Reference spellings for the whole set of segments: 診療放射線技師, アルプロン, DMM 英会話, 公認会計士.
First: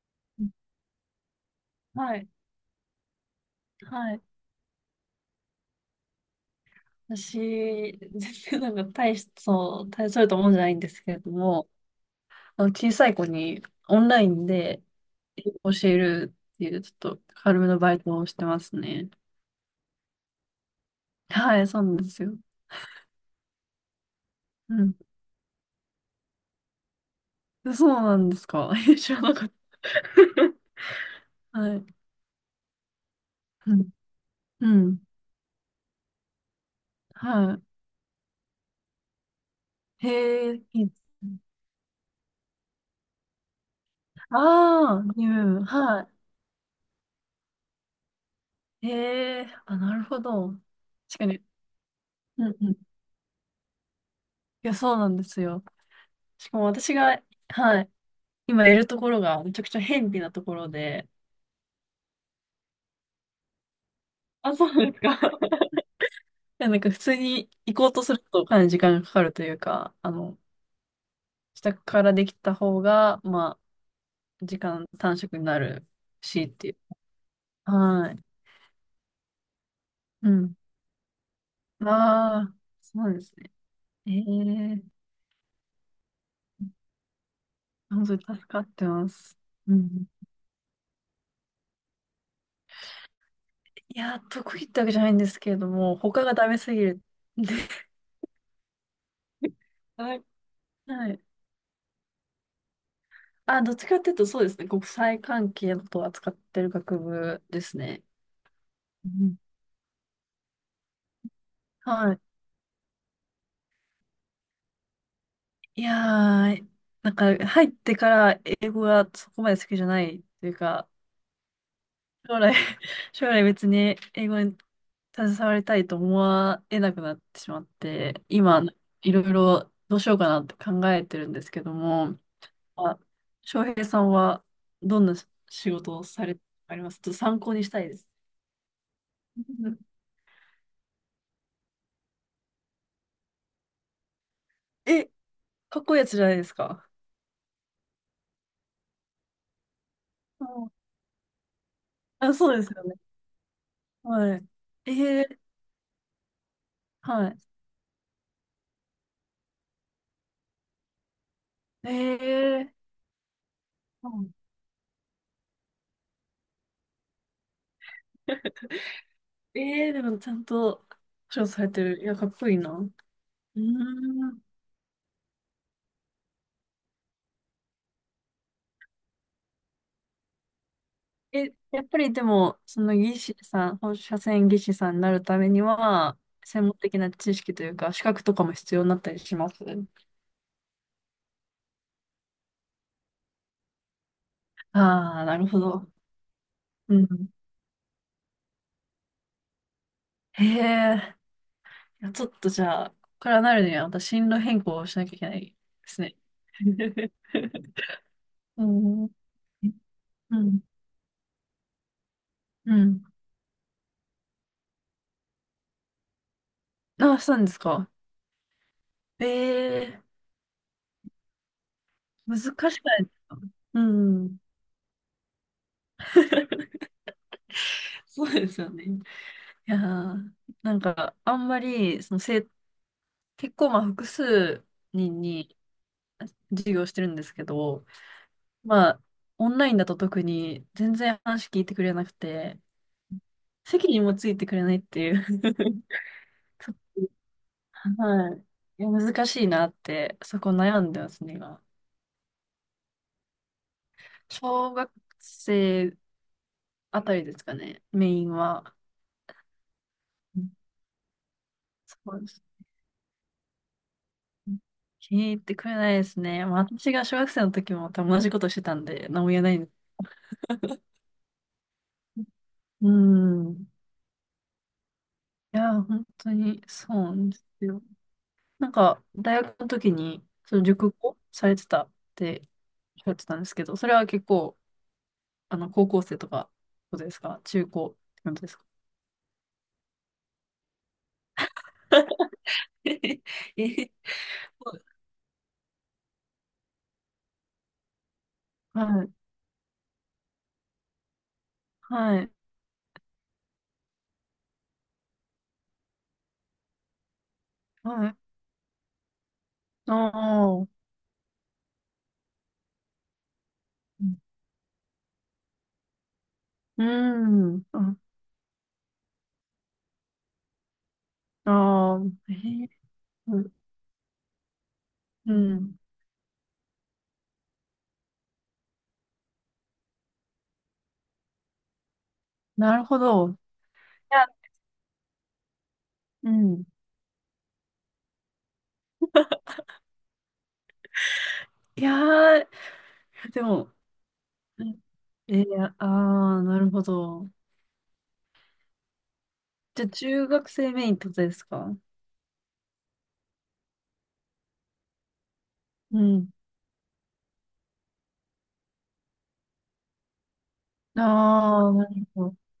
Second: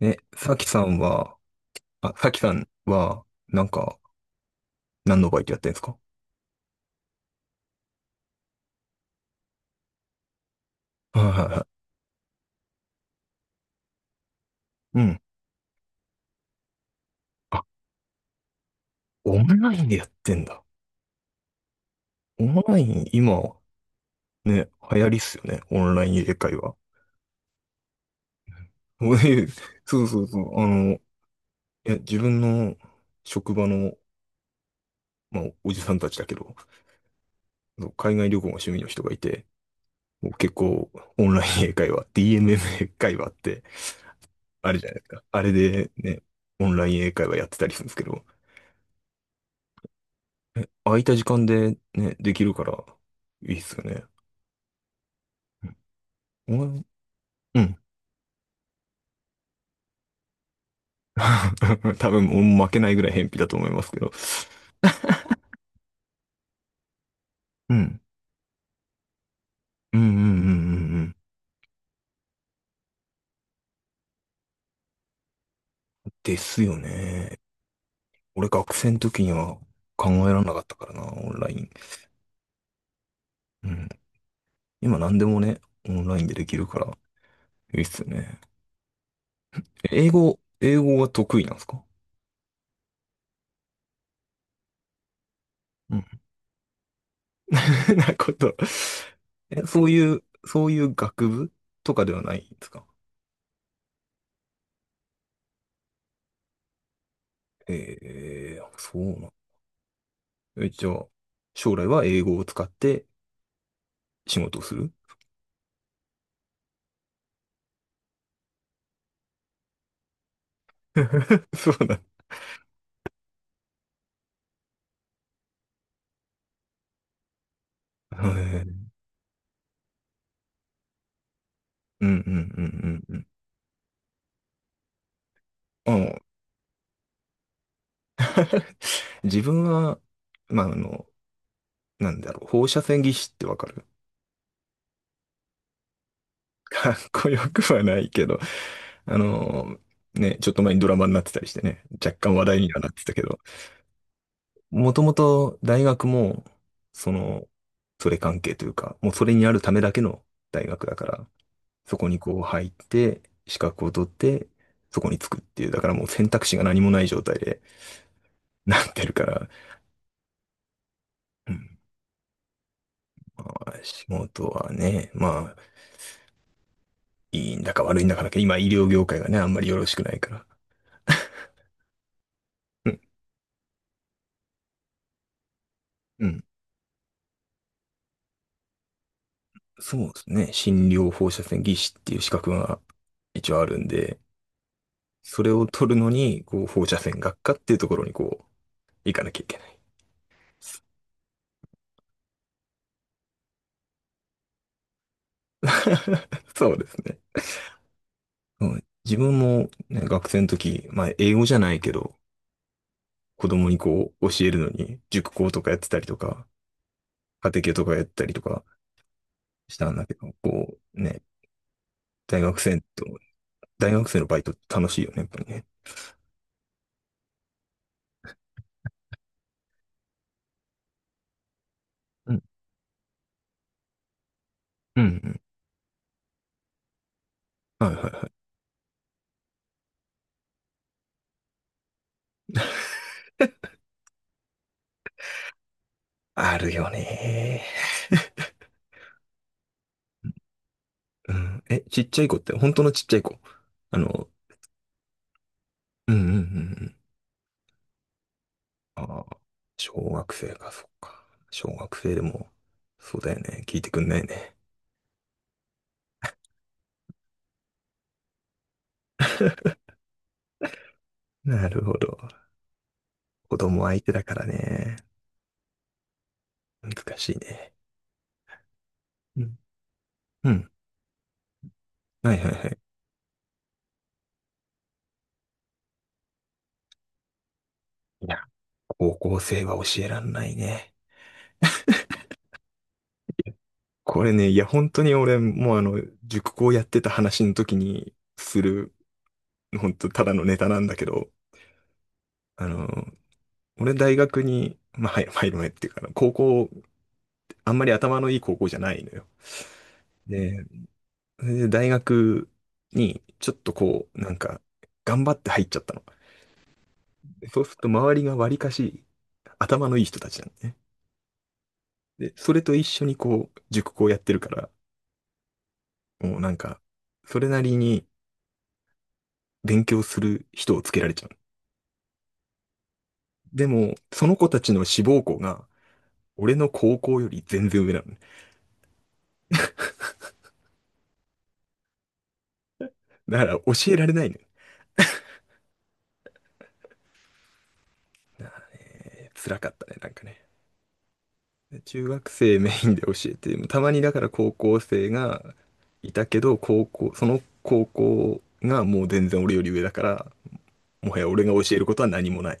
え、さきさんは、あ、はい、さきさんは、なんか、はい。何のバイトやってんですか？私、全然なんかそう、大それたもんじゃないんですけれはいはどいはも、あの小さい子にオンラインでい。うん。英語を教えるっていう、ちょっと軽あ、めのバイトをしてますね。オンラインでやってんだ。はい、そうなんですよ。オンライン、今、ね、うん。流行りっすよね。オンライン英会話。そうなんですか。え 知らな俺かっそうそうそう。いた。はい。や、自分の職場うん。の、うん。まあ、おじさんたちだけど、はそう、海外旅行が趣味の人がいて、い。もうへ結え、いい構、でオすね。ンライン英会話、DMM 英会話って、あれじゃなあいであ、すうか。あれん。で、はね、オンライン英会話やってたりするんですけど、い。へえ、あ、なるほど。空いた確時かに。間でね、できうるんかうん。ら、いいいっすよね。や、そうなんですよ。しうかもん。私が、うん。 はい、今いるところがめちゃくちゃ辺鄙なところで、多分、もう負けないぐらい偏僻だと思いますけど。あ、そうなんですか。いやなんか普通にう行こうん。とするとかなり時間がかかるというか、うんうんうあんうんうの、ん。自宅からできた方が、まあ、時間短縮になるでしっすていよう。ね。はい。俺学生の時には考うえられなん。かったからな、オンライン。ああ、そうなんですね。うん。ええ今何でもね、オンラインでできるから、いいっす本よ当に助ね。かってます。うん。英語は得意なんですか？いや、得意ってわけじゃないんですけれどうも、ん。他がダメすぎるんで。なこと。そういはう、い。そういうはい。学部とかではないんですか？あ、どっちかっていうとそうですね。国際関係のことを扱ってる学部ですえね。え、そうう、ん一応、将来ははい。英語を使って仕事をする。 いやー、なんか入ってから英語がそこまで好きじゃないというか、そうだ。将来、将来別に英語に携わりたいと思わえなくなってしまっへて、今、ー。いろいろどうしようかなって考えてるんですけどうんも、うんうあ、んうんうん。翔平さんはどんな仕あ事をの、されてありますちょっと参考にしたいです。自分 は、まあ、なんだろう、放射線技師ってわかる？ え、かっこいいやつじゃないです か。かっこよくはないけど、あの、ね、うちょっとん前にドラマになってたりしてね、若あ、干話そう題でにすはよなっね。てたけど、はい。えもともー、と大学も、そはの、それ関係というか、もうそれにあるためだけの大学だから、い。そこにこうえ入っー、て、資格を取うっん て、そこに着くっていう、だからもう選択肢が何もない状態で なってるか ら、えー、でもちゃんと保証うされん。てる。いや、かっこいいな。うまーあ、仕ん。事はね、まあ、いいんだか悪いんだかだけど、今医療業界がね、あんまりよろしくないから。え、やっぱりでも、そうのん。技師さん、放射線技師さんになるためには、うん。専門的な知識というか、資格とかも必要になったりしますそうですね。診療放射線技師っていう資格が一応あるんで、ああー、なそるれほをど。取るのに、こう、放う射線ん。学科っていうところにこう、行かなきゃいけない。へえ、いやちょっとじゃあ、ここからなるには、また進路変更をしなきゃいけないですね。そうですね。ううん、ん。自分も、ね、学う生のん。時、まあ英語じゃないけど、うん。子供にこう教えるのに、塾講とかやってたりとか、あ、そうなん家です庭教とか。かやったりとかしたんええだけど、こうね、難大し学生くなと、いですかう大学生のん。バイトって楽しいよね、やっぱりね。そうですよね。いやー、なんか、あんまり、うん、結構、まあ、複数うん、う人ん。に授業してるんですけど、はいはいはい。まあ、オンラインだと特に全然話聞いてくれなくて、席にもついてくれないっていう あちょるっよねと はい。いや、難しいなって、そこ悩んでますー。うね、今。ん。え、ちっちゃい子って、本当のちっちゃい子。あの、小学生うんうんうんうん。あたりですかね、メインは。ああ、小学う生んか、そっか。小学そ生でうです。も、そうだよね。聞いてくんないね。気に入ってくれないですね。まあ、私が小学生の時も多分同じことしてたんで、何も言えないんです。なるほど。うん。子い供相手だからね。や、本当にそ難うなんしでいすね。よ。なんか、う大ん。学の時に、うそのん。熟語されてたっはいてはいはい。おっしゃってたんですけど、それは結構、あの、高校生とか、ことですか中高っていことや、ですか 高校生は教えらんないね。ええこれね、いや、本当に俺、もうあの、塾講やってた話の時にする、はい、本当ただのネタなんだけど、はい、あの、俺大学に、まあ、はい、入る前っていうか、高校、あんまりはい。頭のいい高校じゃないのよ。ああ、で、うそれで大学に、ちょっとこん、う、なんか、頑張って入っちゃったの。うでそうんするとあ周りがわりかし、頭のいい人たちなんだね。ああ、で、えそれえと一緒にうこん、う、塾講やってるから、うんもうなんか、それなりに、勉強する人をつけられちゃう。なるほど。いでも、そや、の子たちの志望校が、う俺ん。の高校より全然上なのね。いやー、だでからも、教えられないのようんえー、あー、なるほど。ね。辛かっじたゃあ、ね、なんか中ね。学生メインってことですか中学生メインで教えて、たまにだから高校生がういたん。けど、高校、その高校がもう全然俺より上だから、もはや俺が教ああ、えなることるはほ何ど。もない。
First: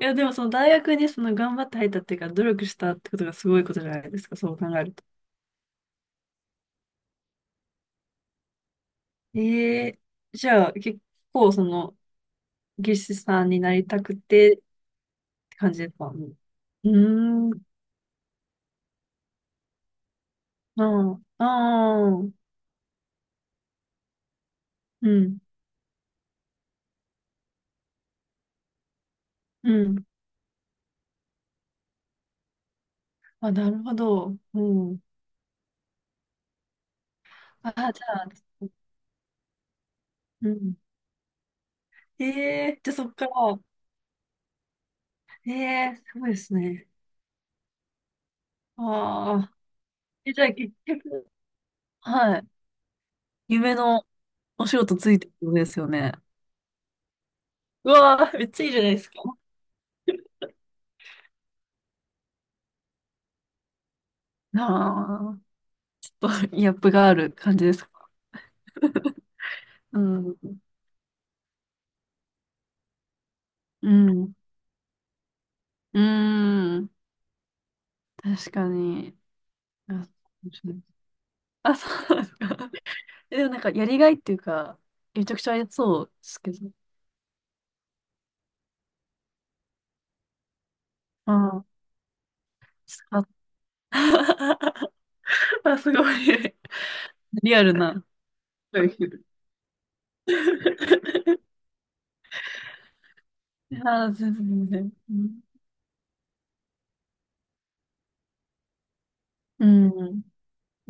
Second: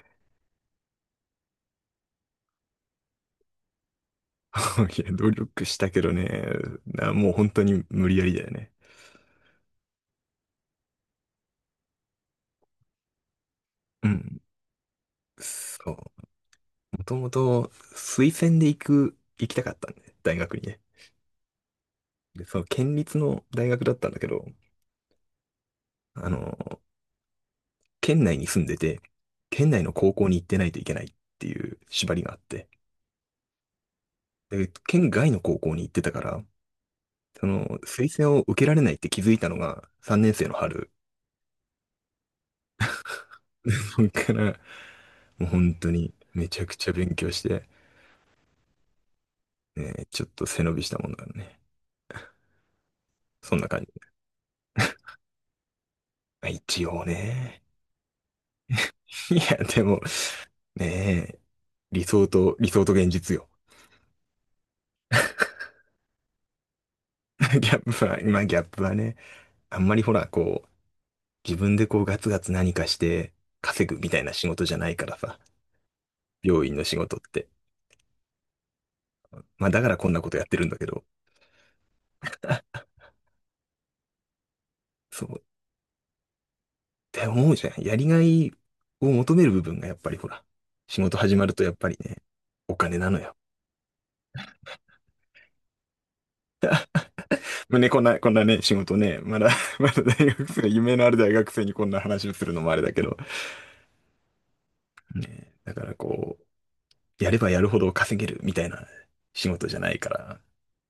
いや、でも、その大学にその頑張って入ったっていうか、努力したってことがすごいことじゃないですか、そう考える と。いや、努力したけどね、なもう本当に無理やりだよね。ええじゃあ、結構、その、技師さんになりたうくん。てって感じでそすかうん。う。もともうーん、と推薦で行きたかったんで、大学にね。ああ、あで、あ、その県立の大学だったんだけど、うん、あの、県内に住んでて、県う内のん。高校に行ってないといけないっていう縛りがあって、あ、なるほど。うで、ん。県外の高校に行ってたから、その、あ、じゃ推あ、薦を受けられないって気づいたのが3年生うのん。春。ええじゃあそっから、そっから、もうえ本当えにすごいでめすちゃくね。ちゃ勉強して、ああ。ね、ちょっえ、じとゃあ背結伸びしたもんだか局、らね。はい。そんな夢感じ。のお仕事ついてるんですよね。まあ一応ね。うわあ、めっちゃいいじゃないですか。いや、でも、ねえ、理想と現実よ。ああ、ちょっとギャップがある感 じギでャッすプか。は、まあ、ギャップはね、あんまうり、ほら、ん。自分でこうガツガツ何かして稼うぐみたいなん。仕事じゃないからさ、う病院のん。仕事って。確かに。まあ、だからあ、こんなことやっ面てるん白だいけど、あ、そうなんですか。えでもなんか、やりがいっていうか、めそちう、ゃくっちゃありそうですけど。て思うじゃん。やりがいを求める部分がやっぱり、ほら、仕事始まるあとあ、やっぱりね、お金スなのカッ よ。あ、すごい。リアルまあね、な。こんなね、仕事ね、まだ まだ大学生、夢のある大学 生にこんな話をするのもあれだけど、ああ、全然。うん。ね、だからこう、やればやるほど稼げるみたいな仕う事じゃないかんら、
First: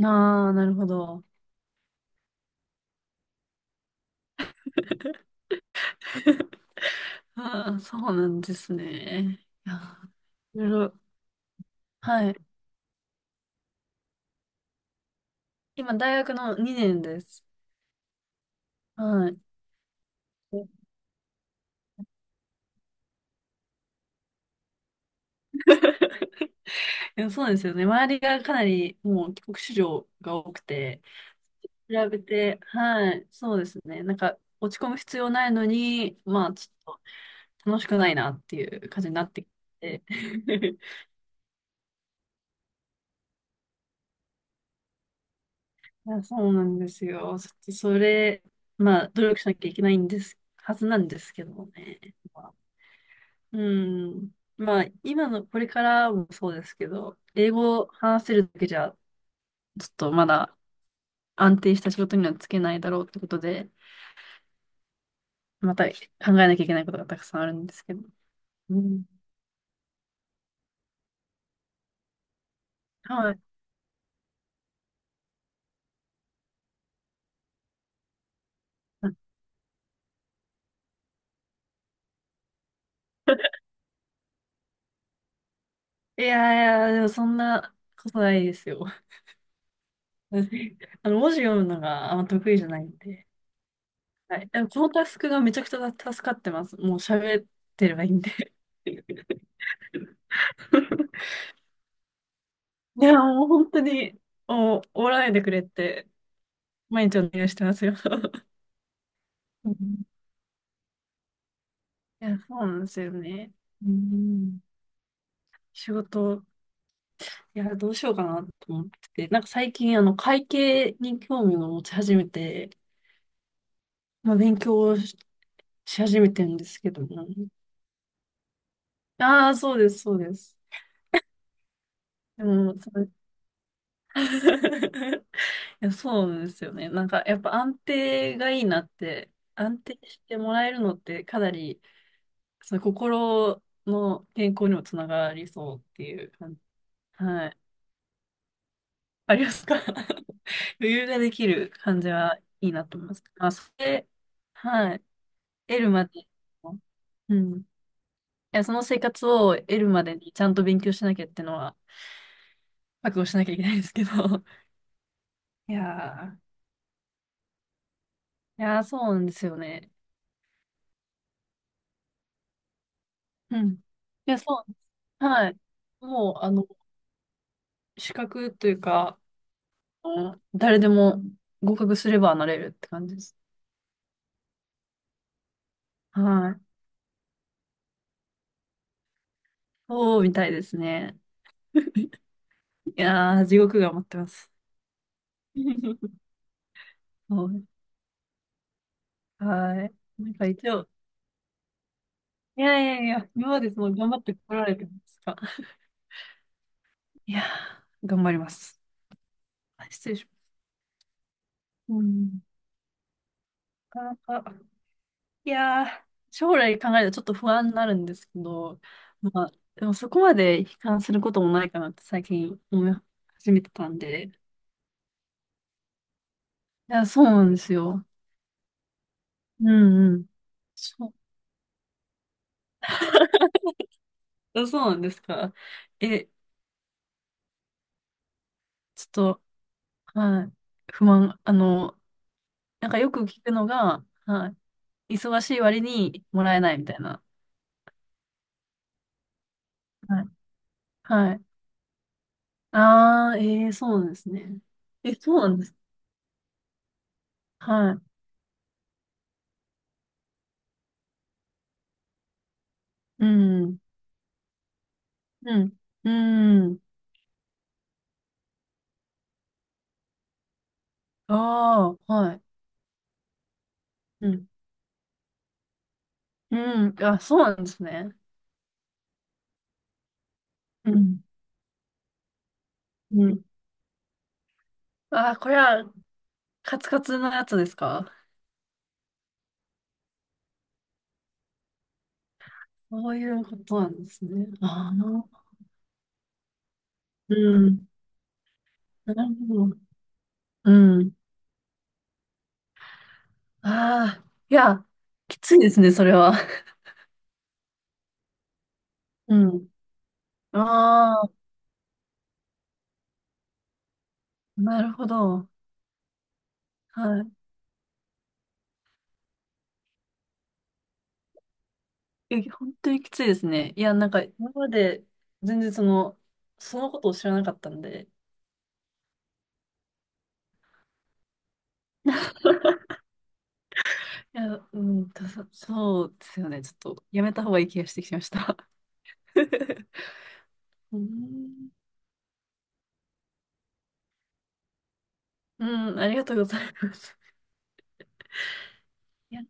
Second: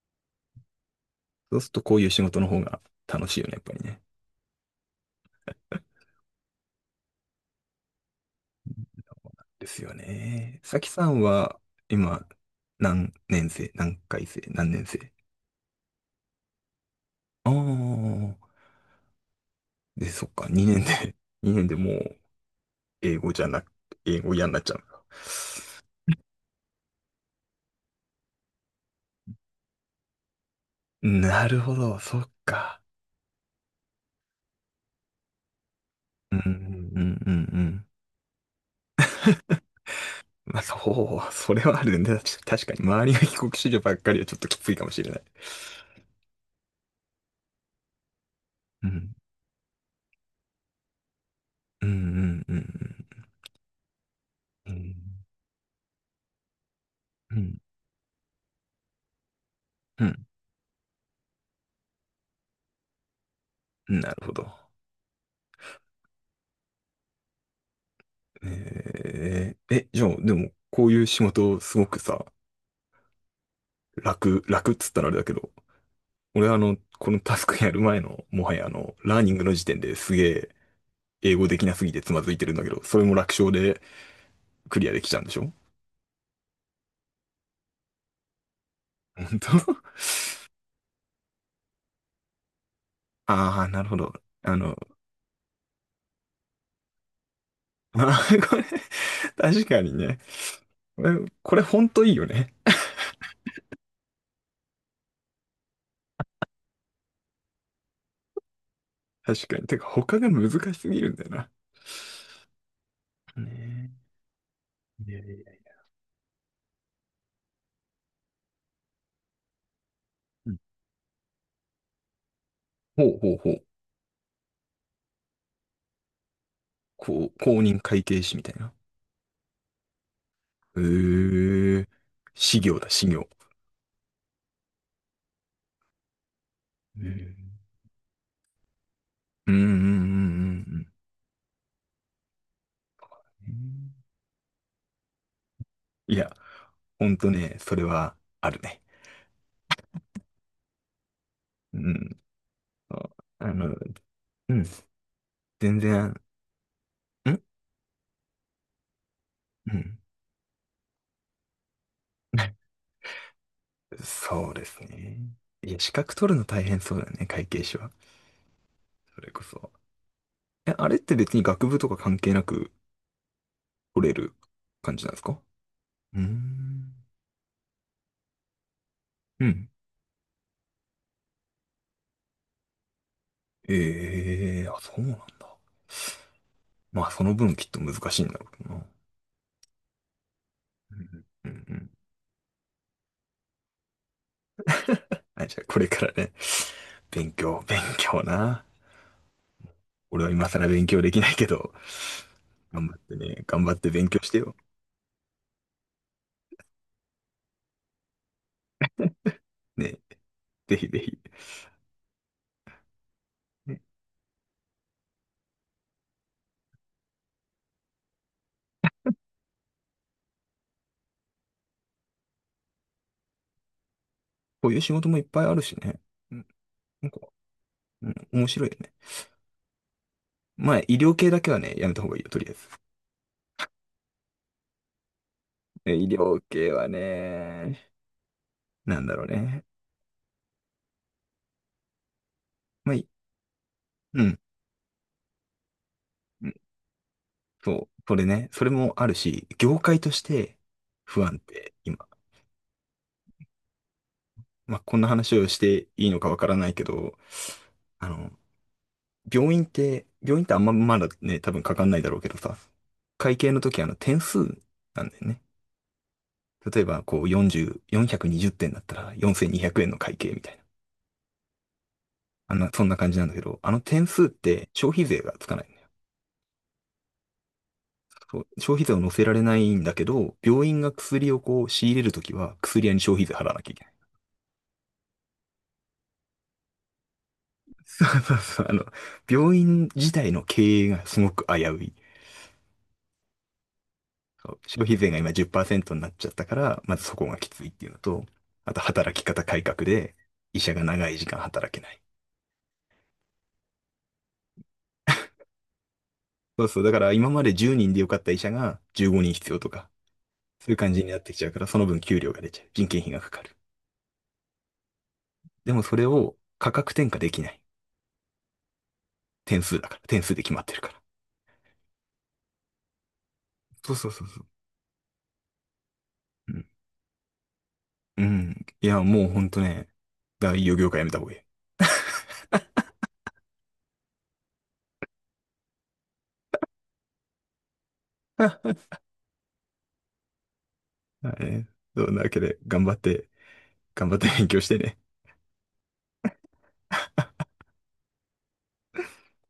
ああ、なるほど。そうするとこういう仕事の方が楽しいよね、やっぱりね。ああ、そうなんですね。でいやすよー、ね。いろいさきろ。さんは、今、はい。何年生？今、大学の2年です。ああー、はい。で、そっか、2年で、2年でもう、英語じゃなく、英語嫌になっちゃう？でもそうなんですよね。周りがかなりもう帰国子女が多くて、なるほ比ど、そべって、か。はい、そうですね。なんか落ち込む必要ないのに、うん、うん、まうあちょっん、うんうと楽ん。しくないなっていう感じになってきて。まあ、そう、それはあるね。確かに、周りが帰国子女ばっかりはちょっときついかもしれない。いや、そうなんですよ。それ、うまあ、ん、努力しなきゃいけないんです、はずなんですけどもうん、うね。まん、うあん、うん。うまあ、ん、今の、これからもそうですけど、うん、う英語を話せるだけじゃ、ちょっとん、まだ安定した仕事にはつけないだろうってことで、うん。なるほど。また考えなきゃいけないことがたくさんあるんですけど。うん。じゃあ、でも、こういう仕事、すごくさ、はい。楽っつったらあれだけど、俺はあの、このタスクやる前の、もはやあの、ラーニングの時点ですげえ、英語できなすぎてつまずいてるんだけど、それも楽勝 でクリアできちゃうんでしょ？いやいや、でもそんなことないですよ。本当？ あの、文字読むのがあんま得意じゃないん で。ああー、なるほど。はい。あでもの、このタスクがめちゃくちゃ助かってます。もう喋って れあばいいんー、で。これ、確かにね。これ、これほんといいよね。いや、もう本当に、もう、おらないでくれって、毎日お願いしてますよ。確かに。うてか、ん他が難しすぎるんだよな。いや、そうなんですよね。うねん。え。いやいやいや。仕事、いや、どうしようかなと思ってて、なんか最近、あの、会うん。計に興味を持ち始めて、ほうほうほう。まあ、勉強をし始めてるんですけども。こう、公認会計士みたいな。ああ、そうです、そうです。ええ、で修も、行だ、そ修れ 行。いやそうですよね。うなんか、ん。やっぱ安定がいいなって、うんうんう安定してもんらえうるんのってかなり、そのう心ん。の健康にもつながりそうっていいうや、感じ。ほんとはね、い。それはあるね。ありますか 余裕ができるう感じん。はいいなと思あいます。まあ、あその、れ、うん。はい。全得る然、まん、での、うん。いや、その生活をう得るん。までにちゃんと勉強しなきゃってのは、覚悟しなきゃいけないですけど。そうですね。いいや、資格取やるー、の大変そうだよね、会計士は。いやー、そうそなんれでこすよそ。ね。あれって別に学部とか関係なくうん。い取れるや、そ感じなんですう。か？はい。うーもう、あの、ん。資格というか、うん。うん誰でも合格すればなれるって感じです。ええー、あ、そうなんだ。はい。まあ、その分きっと難しいんだろうな。そうみたいですうね。んうんうん。 いやー、地獄が待ってます。あ、じゃあこれから ね、勉そ強、う勉強な。はい。俺はなんか今更一勉応、強できないけど、いや頑い張っやいてや、ね、今ま頑で張っそての勉頑張強っしててよ。こられてるんですか。いやー、頑張ります。あね、失礼します。ぜひぜひ。うん、ね、なかなか。いやー、将来考えるとちょっと不安になるんですけど、まあ、でもそこまで悲観することもないかなって最近思い始めてたんで。いこういう仕事もいっぱいあるしね。うん、や、なんか、そうなんですよ。うん、面白いよね。うんうん。まあ、医そ療系だけはね、やめた方がいいよ、とりあえず。う、あそうなんですか。医え、療系はね、なちょんっだろうと、ね。はい、不安、あの、なんまあ、かよく聞くのが、うん、はい、忙しい割にもうん、らえないみたいな。そう、それね、それもあるし、業界としはい。て不は安い。定、今。ああ、えー、そうなんですね。まあ、こんなえ、そ話うをなしんです。ていいのかわからないけど、はい。あの、病院ってあんままだね、多分かかんないだろうけどさ、う会計のん。時あの点数なんだよね。うん。うん。例えばこう40、420点だったら4200円の会計みたいな。ああ、はい。あんな、そんな感じなんだけど、あの点数っうん。て消費税がつかないんだよ。うん。あ、そうなんですね。そう、消費税を乗せられないんだけど、病院うがん。薬をこう仕入れるときは薬屋に消う費税ん。払わなきゃいけない。ああ、これはカツカツのやつですそかうそうそう。あの、病院自体の経営がすごく危うい。そういうことなんですね。消あ費税があ、今10%になっちゃったから、まずそこうがきついってん。いうのと、あとな働きる方改ほど。革で医者うが長ん。い時間働けない。ああ、いや、きついですね、それは。そうそう。だから今まで10人でよかった医者が15人う必要とか、ん。そういう感じになっああ、てきちゃうから、その分給料が出ちゃう。人件費がかかる。なるほど。でもそれを価格転嫁はできない。点数だから。点数で決まってるから。い。え、本当にきついですね。いそや、うそなんうか、そうそう。今まで全然その、うん。そのことを知らなかったんで。うん。いや、もうほんとね、大企業業界やめた方がいい。いや、うん、たそうですよね。ちょっと、やめた方がいい気がしてきました。うだからね。ん、そんなわけで、頑張って、頑張って勉強してね。うんありがとうございます。いや